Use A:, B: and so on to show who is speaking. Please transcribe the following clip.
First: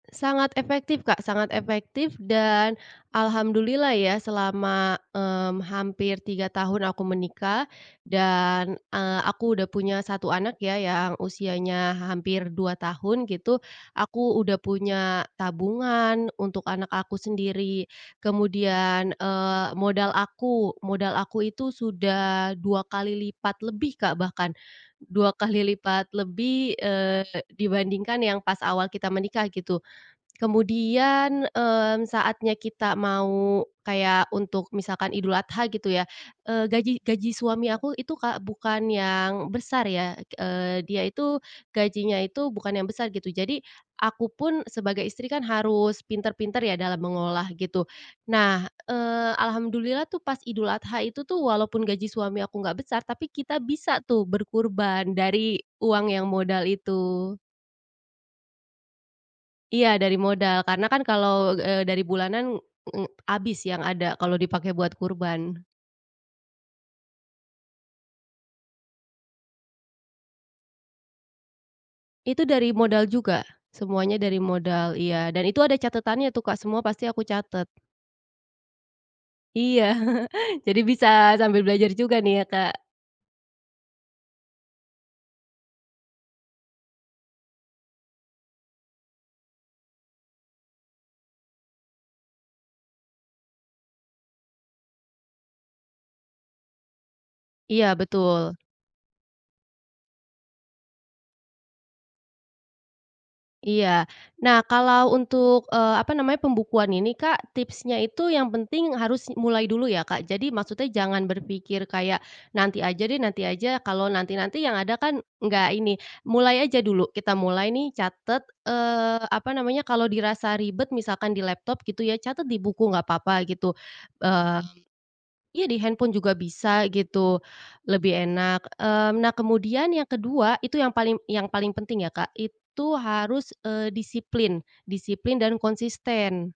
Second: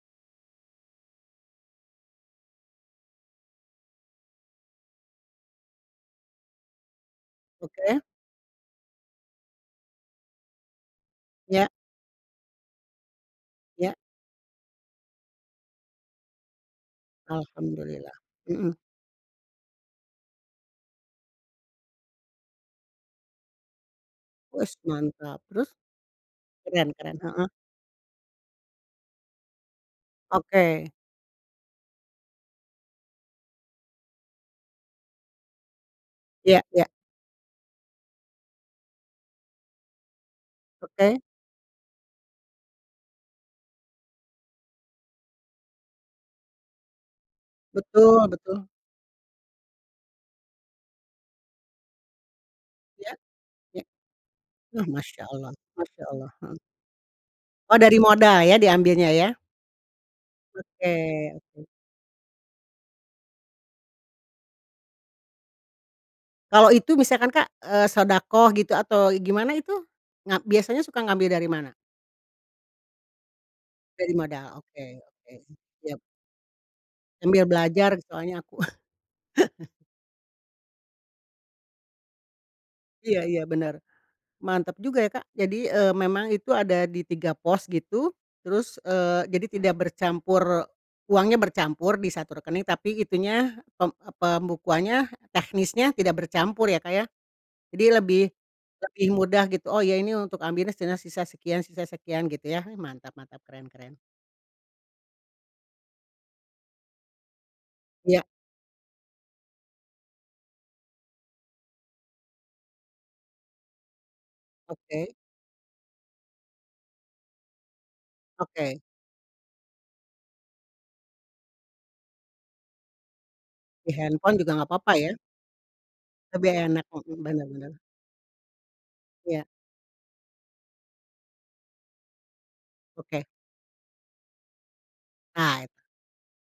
A: Sangat efektif, Kak, sangat efektif, dan alhamdulillah ya, selama, mmm, hampir 3 tahun aku menikah,
B: Oke.
A: dan, eee, aku udah punya 1 anak ya, yang
B: Ya.
A: usianya hampir 2 tahun gitu.
B: Ya.
A: Aku udah punya tabungan untuk anak aku sendiri.
B: Alhamdulillah. Mhm.
A: Kemudian, eee, modal aku modal aku itu sudah 2 kali lipat lebih, Kak, bahkan
B: Wes,
A: dua
B: mantap.
A: kali
B: Terus?
A: lipat lebih,
B: Keren keren,
A: eee,
B: heeh.
A: dibandingkan yang pas awal kita menikah gitu.
B: Oke.
A: Kemudian, eee, saatnya kita mau kayak untuk misalkan Idul Adha gitu ya,
B: Ya
A: eee,
B: ya.
A: gaji gaji suami aku itu, Kak, bukan yang besar ya, eee, dia
B: Oke.
A: itu gajinya itu bukan yang besar gitu. Jadi aku pun sebagai istri kan harus pintar-pintar ya dalam mengolah gitu.
B: Betul
A: Nah,
B: betul.
A: eee, alhamdulillah tuh pas Idul Adha itu tuh, walaupun gaji suami aku enggak besar,
B: Iya.
A: tapi kita
B: Iya.
A: bisa tuh
B: Oh,
A: berkurban
B: Masya Allah
A: dari
B: Masya
A: uang yang
B: Allah. Heeh.
A: modal itu.
B: Oh, dari modal ya diambilnya ya?
A: Iya dari modal, karena
B: Oke
A: kan kalau,
B: oke.
A: eee, dari bulanan ng habis yang ada kalau dipakai buat kurban.
B: Kalau itu misalkan, Kak, eee, shodaqoh gitu atau gimana itu, ngap biasanya suka ngambil dari mana?
A: Itu dari modal juga.
B: Dari
A: Semuanya dari
B: modal, oke
A: modal iya
B: oke.
A: dan itu ada
B: Siap.
A: catatannya tuh, Kak, semua pasti aku
B: Sambil
A: catat.
B: belajar soalnya aku.
A: Iya jadi bisa sambil belajar juga nih ya, Kak.
B: Iya iya benar, mantap juga ya, Kak. Jadi, eee, memang itu ada di 3 pos gitu. Terus, eee, jadi tidak bercampur uangnya bercampur di 1 rekening, tapi itunya, pem e pembukuannya, teknisnya tidak bercampur ya, Kak, ya. Jadi
A: Iya
B: lebih
A: betul.
B: lebih mudah gitu, "Oh ya, ini untuk ambilnya setengah, sisa sekian sisa sekian," gitu ya. Ih, mantap mantap, keren keren.
A: Iya, nah, kalau untuk, eee, apa namanya, pembukuan ini, Kak, tipsnya
B: Iya.
A: itu yang penting harus m mulai dulu ya, Kak. Jadi maksudnya jangan berpikir kayak, "Nanti aja deh, nanti aja," kalau nanti-nanti yang ada
B: Oke.
A: kan enggak ini. Mulai aja dulu, kita mulai nih catat,
B: Oke.
A: eee, apa namanya, kalau dirasa ribet misalkan di laptop gitu ya, catat di buku enggak apa-apa gitu,
B: Di handphone juga
A: eee
B: enggak apa-apa ya?
A: iya, di handphone juga
B: Lebih
A: bisa
B: enak, mhm,
A: gitu,
B: benar benar.
A: lebih enak, eee. Nah,
B: Iya.
A: kemudian yang kedua itu, yang paling yang paling penting ya, Kak, itu
B: Oke.
A: harus, eee, disiplin. Disiplin, dan
B: Ae
A: konsisten.